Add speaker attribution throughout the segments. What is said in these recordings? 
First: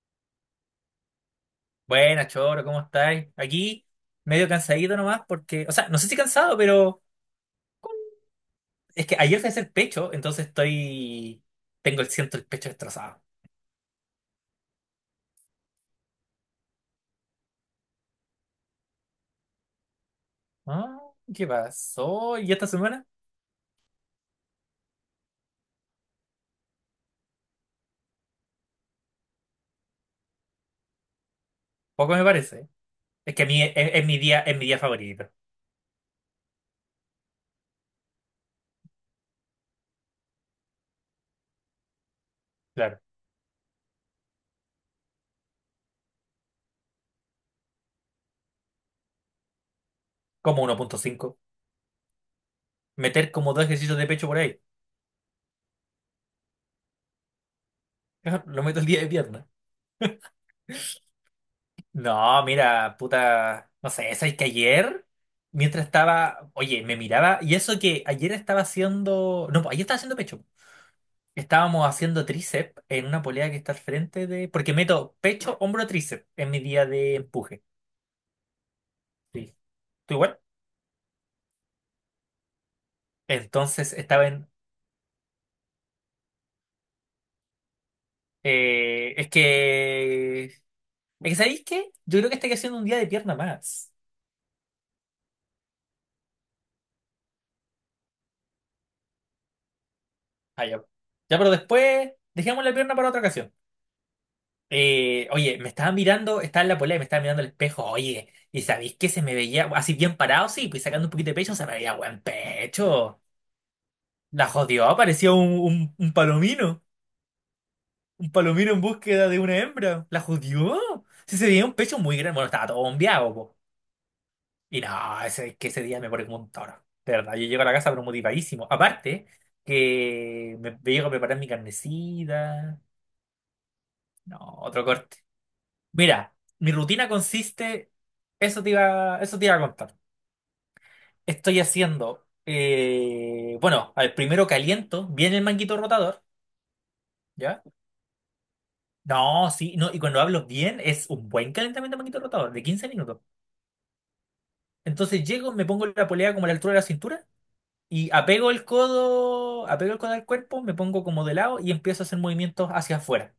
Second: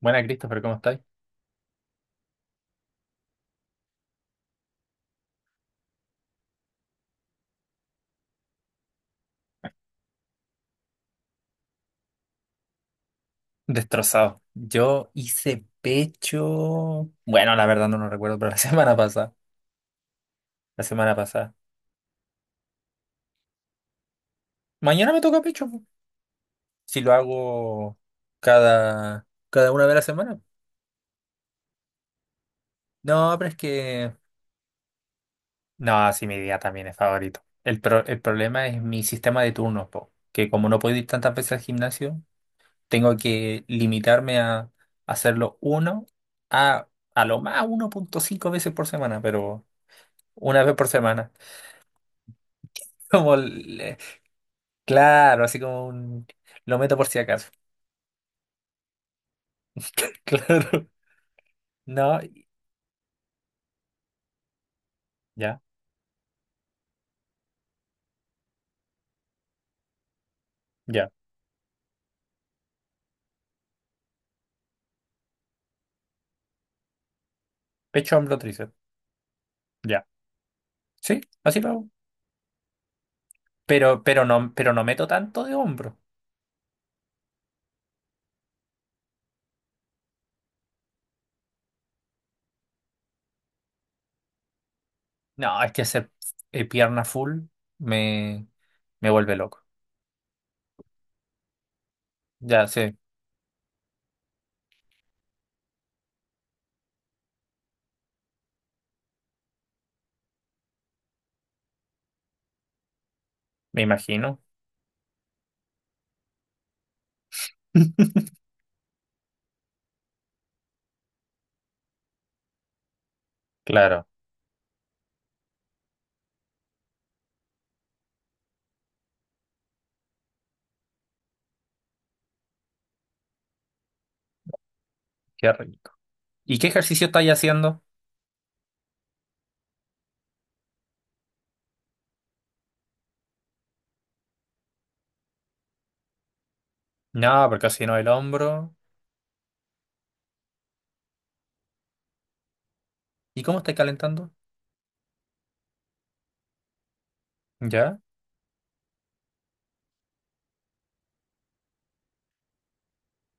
Speaker 1: Buena, Christopher, ¿cómo estáis?
Speaker 2: Buenas, Choro, ¿cómo estáis? Aquí, medio cansadito nomás, porque, o sea, no sé si cansado, pero es que ayer fui a hacer pecho, entonces estoy. Tengo el siento el pecho destrozado.
Speaker 1: Destrozado. Yo hice pecho. Bueno, la verdad no lo recuerdo, pero la semana pasada. La
Speaker 2: Ah,
Speaker 1: semana
Speaker 2: ¿qué
Speaker 1: pasada.
Speaker 2: pasó? ¿Y esta semana?
Speaker 1: Mañana me toca pecho, po. Si lo hago cada una vez a la semana.
Speaker 2: Poco me parece. Es
Speaker 1: No,
Speaker 2: que a
Speaker 1: pero es
Speaker 2: mí es
Speaker 1: que.
Speaker 2: mi día, es mi día favorito.
Speaker 1: No, sí, mi día también es favorito. El problema es mi sistema de turnos, po, que como no puedo ir tantas veces al gimnasio,
Speaker 2: Claro.
Speaker 1: tengo que limitarme a hacerlo uno a, a lo más 1,5 veces por semana, pero una
Speaker 2: Como
Speaker 1: vez
Speaker 2: uno
Speaker 1: por
Speaker 2: punto
Speaker 1: semana.
Speaker 2: cinco meter
Speaker 1: Como,
Speaker 2: como dos ejercicios de pecho por ahí.
Speaker 1: claro, así como un... Lo meto por si acaso.
Speaker 2: Lo meto el día de pierna.
Speaker 1: Claro. No,
Speaker 2: No, mira, puta. No sé, ¿sabes que ayer?
Speaker 1: ya,
Speaker 2: Mientras estaba, oye, me miraba, y eso que ayer estaba haciendo, no, pues ayer estaba haciendo pecho.
Speaker 1: ya.
Speaker 2: Estábamos haciendo tríceps en una polea que está al frente de... Porque meto pecho, hombro, tríceps en mi día de empuje.
Speaker 1: Pecho, hombro, tríceps.
Speaker 2: Sí.
Speaker 1: Ya.
Speaker 2: ¿Tú igual?
Speaker 1: Sí, así lo hago.
Speaker 2: Entonces
Speaker 1: Pero, pero
Speaker 2: estaba en...
Speaker 1: no, pero no meto tanto de hombro.
Speaker 2: Es que, ¿sabéis qué? Yo creo que estoy haciendo un día de pierna más.
Speaker 1: No, es que hacer pierna full me, me vuelve loco.
Speaker 2: Ah, ya. Ya, pero después dejamos
Speaker 1: Ya,
Speaker 2: la pierna
Speaker 1: sé.
Speaker 2: para otra ocasión. Oye, me estaba mirando, estaba en la polea y me estaba mirando el espejo. Oye, ¿y sabéis que se me veía así bien parado? Sí, pues sacando un poquito de pecho, se me veía buen pecho.
Speaker 1: Me imagino.
Speaker 2: La jodió, parecía un palomino. Un palomino en búsqueda de una hembra. ¿La jodió? Sí, se veía un pecho muy grande. Bueno, estaba todo bombeado, po.
Speaker 1: Claro,
Speaker 2: Y no, ese, es que ese día me pone como un toro. De verdad, yo llego a la casa pero motivadísimo. Aparte, que me llego a preparar mi carnecita. No, otro corte.
Speaker 1: qué rico.
Speaker 2: Mira,
Speaker 1: ¿Y qué
Speaker 2: mi
Speaker 1: ejercicio
Speaker 2: rutina
Speaker 1: estáis haciendo?
Speaker 2: consiste. Eso te iba a contar. Estoy haciendo. Bueno, al primero caliento bien el manguito rotador.
Speaker 1: No,
Speaker 2: ¿Ya?
Speaker 1: porque así no el hombro.
Speaker 2: No, sí, no, y cuando hablo bien es un buen calentamiento de manguito rotador, de 15 minutos.
Speaker 1: ¿Y cómo estáis calentando?
Speaker 2: Entonces llego, me pongo la polea como a la altura de la cintura
Speaker 1: Ya,
Speaker 2: y apego el codo al cuerpo, me pongo como de lado y empiezo a hacer movimientos hacia afuera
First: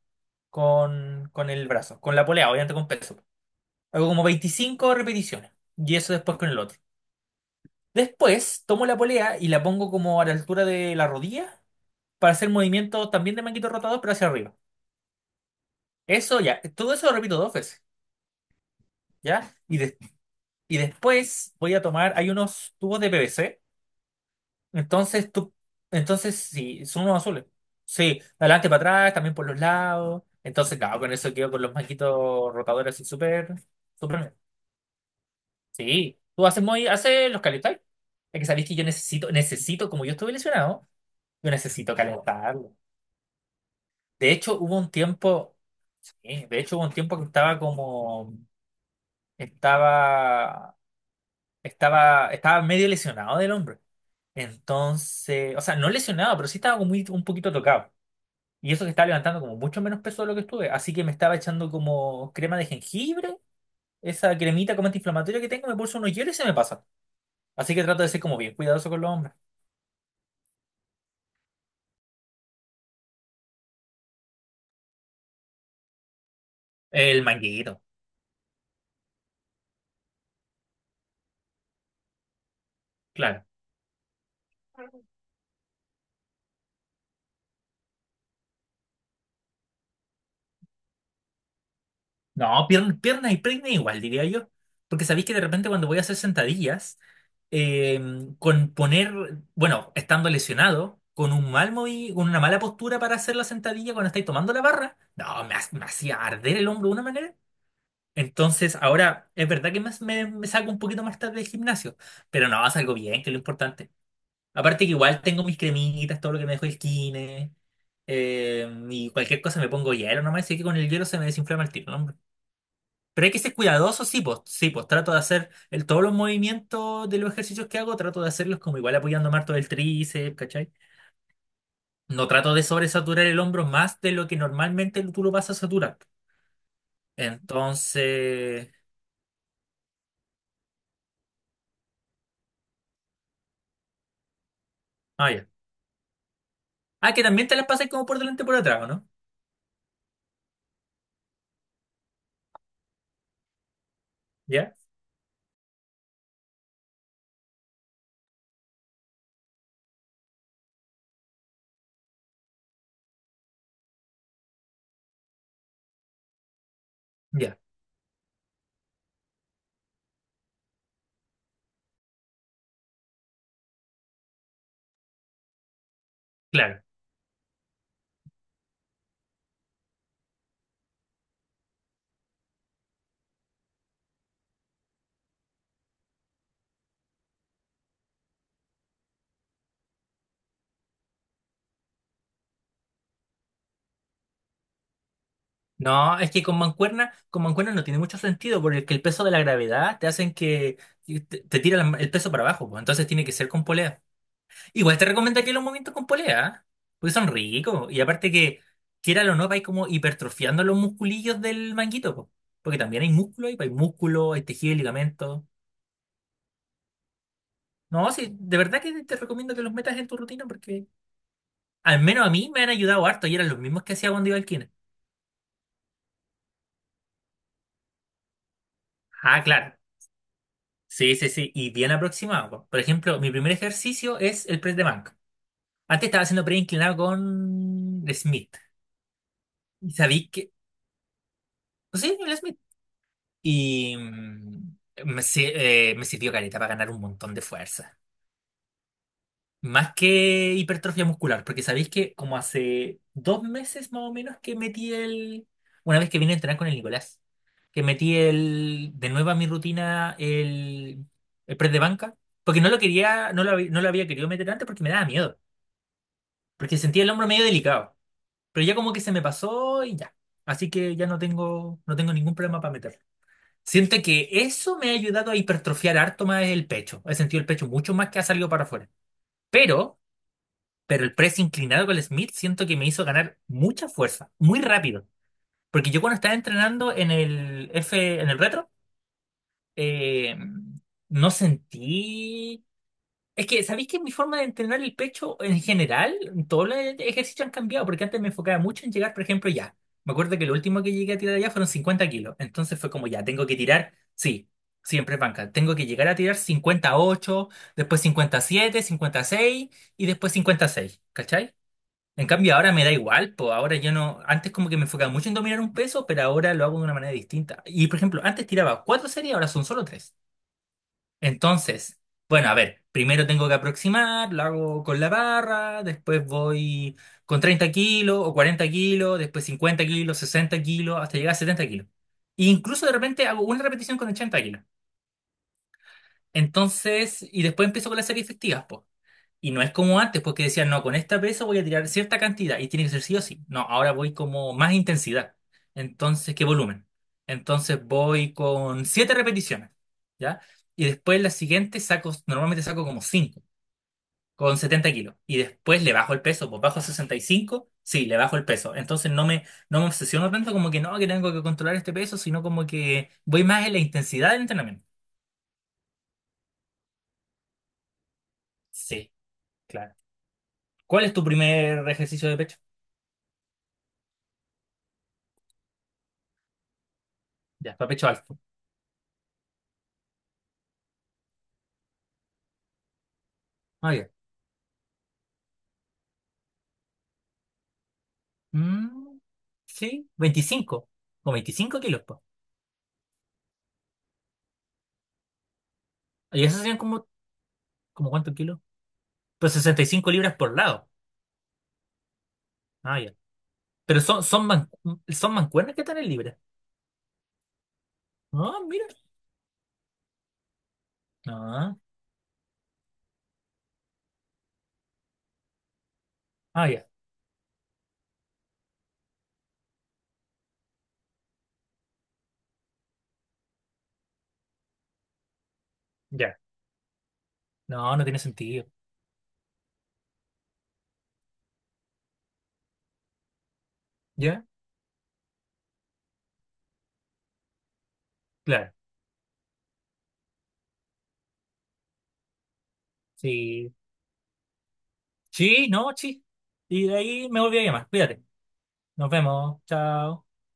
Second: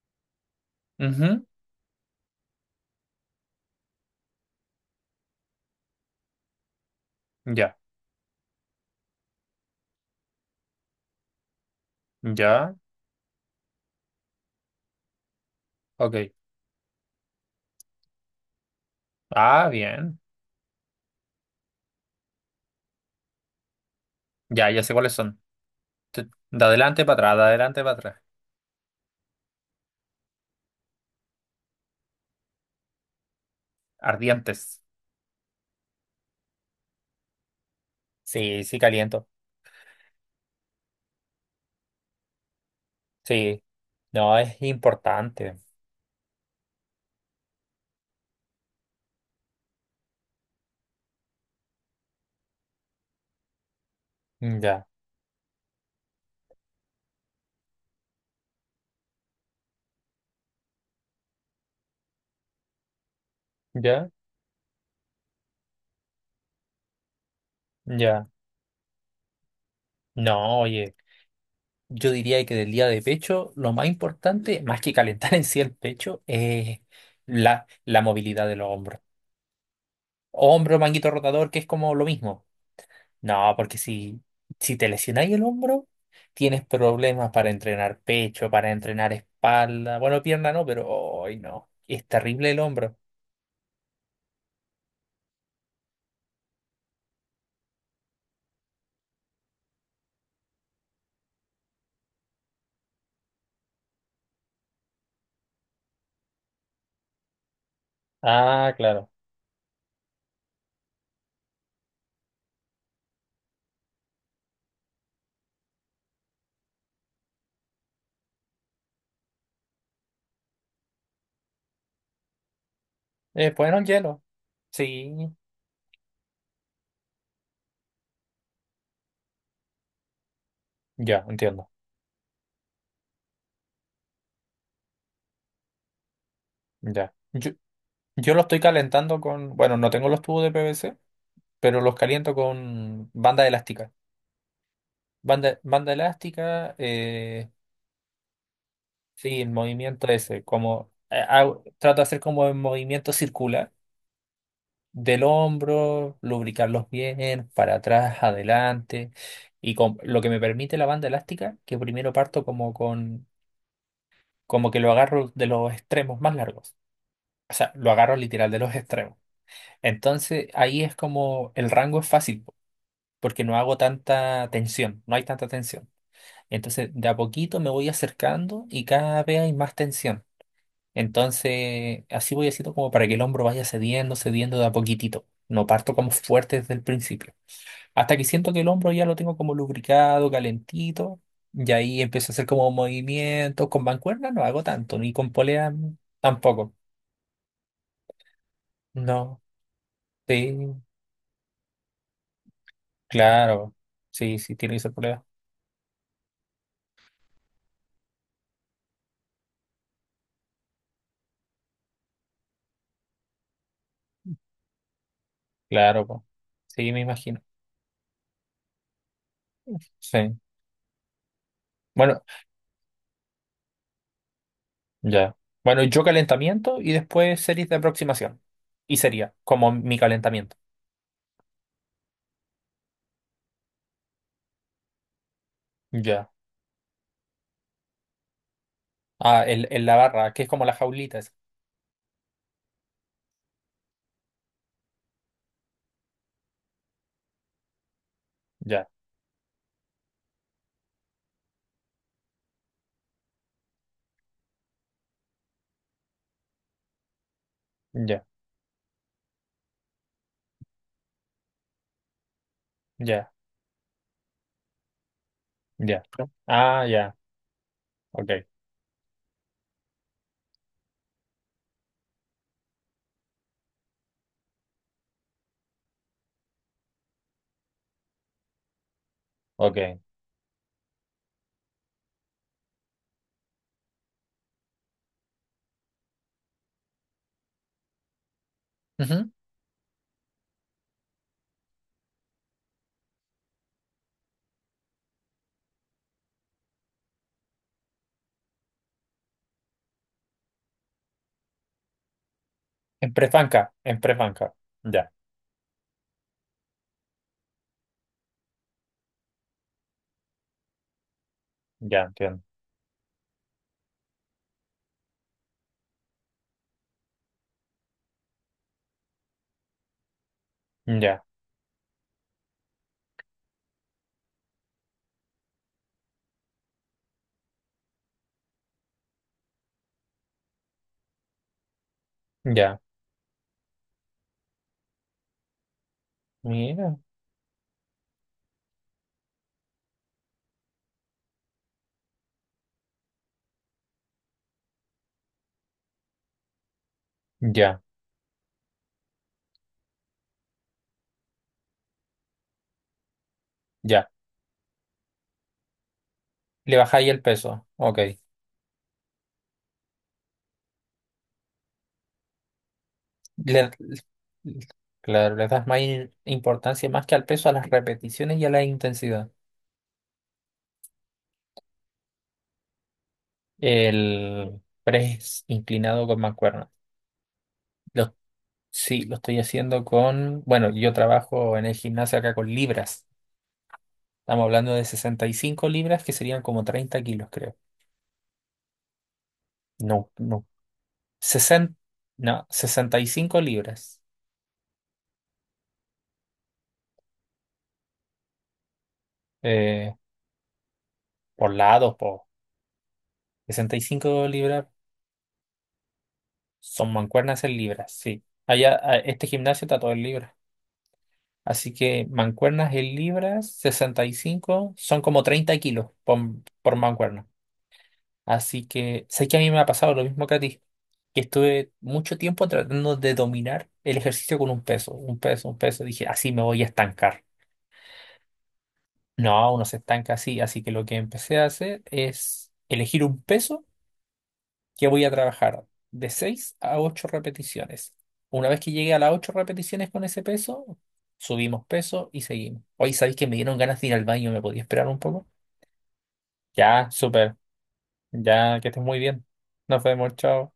Speaker 2: con,
Speaker 1: ujú.
Speaker 2: con el brazo, con la polea, obviamente con peso. Hago como 25 repeticiones y eso después con el otro.
Speaker 1: Ya,
Speaker 2: Después tomo la polea y la pongo como a la altura de la rodilla para hacer
Speaker 1: ya.
Speaker 2: movimientos también de manguito rotador, pero hacia arriba.
Speaker 1: Ok.
Speaker 2: Eso ya, todo eso lo repito dos veces, ¿ya?
Speaker 1: Ah, bien.
Speaker 2: Y después voy a tomar, hay unos tubos de PVC.
Speaker 1: Ya, ya sé cuáles
Speaker 2: Entonces
Speaker 1: son.
Speaker 2: tú, entonces
Speaker 1: De
Speaker 2: sí, son
Speaker 1: adelante para
Speaker 2: unos
Speaker 1: atrás, de
Speaker 2: azules.
Speaker 1: adelante para
Speaker 2: Sí,
Speaker 1: atrás.
Speaker 2: adelante para atrás, también por los lados. Entonces, claro, con eso quedo con los maquitos rotadores así súper, súper bien.
Speaker 1: Ardientes.
Speaker 2: Sí, tú haces muy, haces los calentáis. Es que
Speaker 1: Sí,
Speaker 2: sabéis que
Speaker 1: sí,
Speaker 2: yo
Speaker 1: caliento.
Speaker 2: necesito, necesito, como yo estuve lesionado, yo necesito calentarlo.
Speaker 1: Sí.
Speaker 2: De
Speaker 1: No,
Speaker 2: hecho,
Speaker 1: es
Speaker 2: hubo un
Speaker 1: importante.
Speaker 2: tiempo, sí, de hecho hubo un tiempo que estaba como, estaba, estaba, estaba medio lesionado del hombro.
Speaker 1: Mm, ya,
Speaker 2: Entonces, o sea, no lesionado, pero sí estaba como un poquito tocado. Y eso que estaba levantando como mucho menos peso de lo que estuve. Así que me estaba echando como crema de jengibre,
Speaker 1: ya,
Speaker 2: esa cremita como antiinflamatoria que tengo, me pulso unos hielos y se me pasa. Así que trato de ser
Speaker 1: ya.
Speaker 2: como bien cuidadoso con los hombres.
Speaker 1: No, oye, yo diría que del día de pecho, lo más importante, más que calentar en sí el pecho, es
Speaker 2: El
Speaker 1: la,
Speaker 2: manguito,
Speaker 1: la movilidad de los hombros. Hombro, manguito rotador, que es como lo mismo.
Speaker 2: claro.
Speaker 1: No, porque si te lesionáis el hombro, tienes problemas para entrenar pecho, para entrenar espalda. Bueno, pierna no, pero hoy no. Es terrible el
Speaker 2: No,
Speaker 1: hombro.
Speaker 2: piernas pierna y peine igual, diría yo. Porque sabéis que de repente cuando voy a hacer sentadillas, eh, con poner, bueno, estando lesionado, con una mala postura para hacer la sentadilla cuando estáis tomando la barra, no, me hacía arder el hombro de una manera.
Speaker 1: Ah,
Speaker 2: Entonces,
Speaker 1: claro.
Speaker 2: ahora es verdad que más me saco un poquito más tarde del gimnasio, pero no, salgo bien, que es lo importante. Aparte que igual tengo mis cremitas, todo lo que me dejó el kine, y cualquier cosa me pongo hielo nomás, así que con el hielo se me desinflama el tiro, ¿no, hombre? Pero hay que ser
Speaker 1: Bueno, el
Speaker 2: cuidadoso,
Speaker 1: hielo.
Speaker 2: sí, pues trato de
Speaker 1: Sí.
Speaker 2: hacer el, todos los movimientos de los ejercicios que hago, trato de hacerlos como igual apoyando más todo el tríceps, ¿cachai?
Speaker 1: Ya, entiendo.
Speaker 2: No trato de sobresaturar el hombro más de lo que normalmente tú lo vas a saturar.
Speaker 1: Ya. Yo lo estoy
Speaker 2: Entonces...
Speaker 1: calentando con. Bueno, no tengo los tubos de PVC, pero los caliento con banda elástica.
Speaker 2: Ah, ya.
Speaker 1: Banda elástica,
Speaker 2: Ah, que también te las pasas como por delante y por atrás, ¿o no?
Speaker 1: sí, el movimiento ese. Como, trato de hacer como el movimiento circular
Speaker 2: ¿Ya?
Speaker 1: del hombro, lubricarlos bien, para atrás, adelante. Y con, lo que me permite la banda elástica, que primero parto como con, como que lo agarro de los extremos más largos. O
Speaker 2: Ya,
Speaker 1: sea, lo agarro literal de los extremos. Entonces ahí es como el rango es fácil, po, porque no hago tanta tensión, no hay tanta tensión.
Speaker 2: claro.
Speaker 1: Entonces de a poquito me voy acercando y cada vez hay más tensión. Entonces así voy haciendo como para que el hombro vaya cediendo, cediendo de a poquitito. No parto como fuerte desde el principio. Hasta que siento que el hombro ya lo tengo como lubricado, calentito, y ahí empiezo a hacer como movimientos. Con mancuerna no hago tanto, ni con polea
Speaker 2: No, es que
Speaker 1: tampoco.
Speaker 2: con mancuerna no tiene mucho sentido, porque el peso de la
Speaker 1: No,
Speaker 2: gravedad te hacen
Speaker 1: sí,
Speaker 2: que te tira la- el peso para abajo, pues, entonces tiene que ser con
Speaker 1: claro.
Speaker 2: polea.
Speaker 1: Sí, sí, tiene que ser
Speaker 2: Igual te
Speaker 1: polea.
Speaker 2: recomendaría los movimientos con polea, ¿ah? Porque son ricos, y aparte que, quiera o no, vais como hipertrofiando los musculillos del manguito, pues, porque también hay músculo, ahí, pues, hay músculo, hay tejido y ligamento.
Speaker 1: Claro, po. Sí, me imagino.
Speaker 2: No, sí, de verdad que te recomiendo que los metas en tu
Speaker 1: Sí.
Speaker 2: rutina, porque al
Speaker 1: Bueno,
Speaker 2: menos a mí me han ayudado harto, y eran los mismos que hacía cuando iba al kine.
Speaker 1: ya. Bueno, yo calentamiento y después series de aproximación. Y sería
Speaker 2: Ah,
Speaker 1: como
Speaker 2: claro.
Speaker 1: mi calentamiento.
Speaker 2: Sí, sí, sí. Y bien aproximado. Po. Por ejemplo, mi primer ejercicio es el press de banca. Antes estaba
Speaker 1: Ya.
Speaker 2: haciendo press inclinado con Smith.
Speaker 1: Ah, en
Speaker 2: Y
Speaker 1: la
Speaker 2: sabí
Speaker 1: barra, que es
Speaker 2: que.
Speaker 1: como las jaulitas.
Speaker 2: Pues sí, el Smith. Y mm, me, si- me sirvió caleta para ganar un montón de fuerza.
Speaker 1: Ya,
Speaker 2: Más que hipertrofia muscular, porque sabéis que como hace 2 meses más o menos que metí el... Una vez que vine a entrenar con el Nicolás, que metí
Speaker 1: ya,
Speaker 2: el... de nuevo a mi rutina el press de banca, porque
Speaker 1: ya,
Speaker 2: no lo había querido meter antes porque me daba miedo,
Speaker 1: ya.
Speaker 2: porque
Speaker 1: Ah,
Speaker 2: sentía el
Speaker 1: ya.
Speaker 2: hombro medio delicado,
Speaker 1: Ok,
Speaker 2: pero ya como que se me pasó y ya. Así que ya no tengo ningún problema para meterlo. Siento que eso me ha ayudado a hipertrofiar harto más el pecho. He sentido el pecho mucho más que ha salido para afuera. Pero...
Speaker 1: ok.
Speaker 2: Pero el press inclinado con el Smith siento que me hizo ganar mucha fuerza, muy rápido. Porque yo cuando estaba entrenando en el retro,
Speaker 1: Ujú.
Speaker 2: eh, no sentí... Es que, ¿sabéis que mi forma de entrenar el pecho en general, todos los ejercicios han cambiado? Porque antes me enfocaba mucho en llegar, por ejemplo, ya. Me acuerdo que lo último que llegué a tirar allá fueron 50 kilos. Entonces fue como
Speaker 1: En
Speaker 2: ya, tengo que
Speaker 1: prefanca,
Speaker 2: tirar,
Speaker 1: en
Speaker 2: sí,
Speaker 1: prefanca. Ya,
Speaker 2: siempre es banca. Tengo que llegar a tirar 58, después 57, 56 y seis y después 56, ¿cachai?
Speaker 1: ya,
Speaker 2: En
Speaker 1: entiendo.
Speaker 2: cambio, ahora me da igual, pues ahora yo no, antes como que me enfocaba mucho en dominar un peso, pero ahora lo hago de una manera distinta. Y por ejemplo, antes tiraba 4 series, ahora son solo 3.
Speaker 1: Ya,
Speaker 2: Entonces, bueno, a ver, primero tengo que aproximar, lo hago con la barra, después voy con 30 kilos o 40 kilos, después 50 kilos, 60 kilos, hasta llegar a 70 kilos. E
Speaker 1: ya.
Speaker 2: incluso de repente hago una repetición con 80 kilos.
Speaker 1: Mira,
Speaker 2: Entonces, y después empiezo con las series efectivas, pues. Y no es como antes, porque decían, no, con esta pesa voy a tirar cierta cantidad y tiene que ser sí o sí. No, ahora voy como más intensidad. Entonces, ¿qué volumen?
Speaker 1: ya,
Speaker 2: Entonces voy con 7 repeticiones, ¿ya? Y después la siguiente saco, normalmente saco como cinco,
Speaker 1: ya.
Speaker 2: con 70 kilos. Y después le bajo el peso, pues
Speaker 1: Le
Speaker 2: bajo a
Speaker 1: baja ahí
Speaker 2: sesenta y
Speaker 1: el peso.
Speaker 2: cinco
Speaker 1: Ok.
Speaker 2: sí, le bajo el peso. Entonces no me obsesiono tanto como que no, que tengo que controlar este peso, sino como que voy más
Speaker 1: Le-
Speaker 2: en la intensidad del entrenamiento.
Speaker 1: claro, le das más importancia más que al peso, a las repeticiones y a la
Speaker 2: Sí,
Speaker 1: intensidad.
Speaker 2: claro. ¿Cuál es tu primer ejercicio de pecho?
Speaker 1: El press inclinado con mancuerna.
Speaker 2: Ya, para pecho
Speaker 1: Lo,
Speaker 2: alto.
Speaker 1: sí, lo estoy haciendo con. Bueno, yo trabajo en el gimnasio acá con libras.
Speaker 2: Ah, ya.
Speaker 1: Estamos hablando de 65 libras, que serían como 30 kilos, creo.
Speaker 2: Mm, sí,
Speaker 1: No, no,
Speaker 2: ¿veinticinco o
Speaker 1: 60,
Speaker 2: 25 kilos, po?
Speaker 1: no, 65 libras.
Speaker 2: ¿Y eso serían como, como cuántos kilos? Pues sesenta y
Speaker 1: eh,
Speaker 2: cinco libras por lado.
Speaker 1: por lados, por
Speaker 2: Ah, ya.
Speaker 1: sesenta y
Speaker 2: Pero
Speaker 1: cinco libras,
Speaker 2: son mancuernas que están en libras.
Speaker 1: son mancuernas en libras, sí.
Speaker 2: Ah,
Speaker 1: Allá,
Speaker 2: mira.
Speaker 1: este gimnasio está todo en libras. Así
Speaker 2: Ah,
Speaker 1: que mancuernas en libras, 65 son como 30 kilos por,
Speaker 2: ah,
Speaker 1: por
Speaker 2: ya.
Speaker 1: mancuerna. Así que sé que a mí me ha pasado lo mismo que a ti, que estuve mucho tiempo tratando de dominar el ejercicio con un peso, un peso, un peso. Dije, así
Speaker 2: Ya.
Speaker 1: me voy a estancar.
Speaker 2: No, no tiene sentido.
Speaker 1: No, uno se estanca así. Así que lo que empecé a hacer es elegir un peso
Speaker 2: ¿Ya?
Speaker 1: que voy a trabajar de 6 a 8 repeticiones. Una vez que
Speaker 2: Claro.
Speaker 1: llegue a las 8 repeticiones con ese peso, subimos peso y seguimos. Hoy sabéis que me dieron
Speaker 2: Sí.
Speaker 1: ganas de ir al baño, ¿me podía esperar un poco?
Speaker 2: Sí, no, sí. Y
Speaker 1: Ya,
Speaker 2: de ahí
Speaker 1: súper.
Speaker 2: me volví a llamar. Cuídate.
Speaker 1: Ya, que estés muy
Speaker 2: Nos
Speaker 1: bien.
Speaker 2: vemos.
Speaker 1: Nos vemos,
Speaker 2: Chao.
Speaker 1: chao.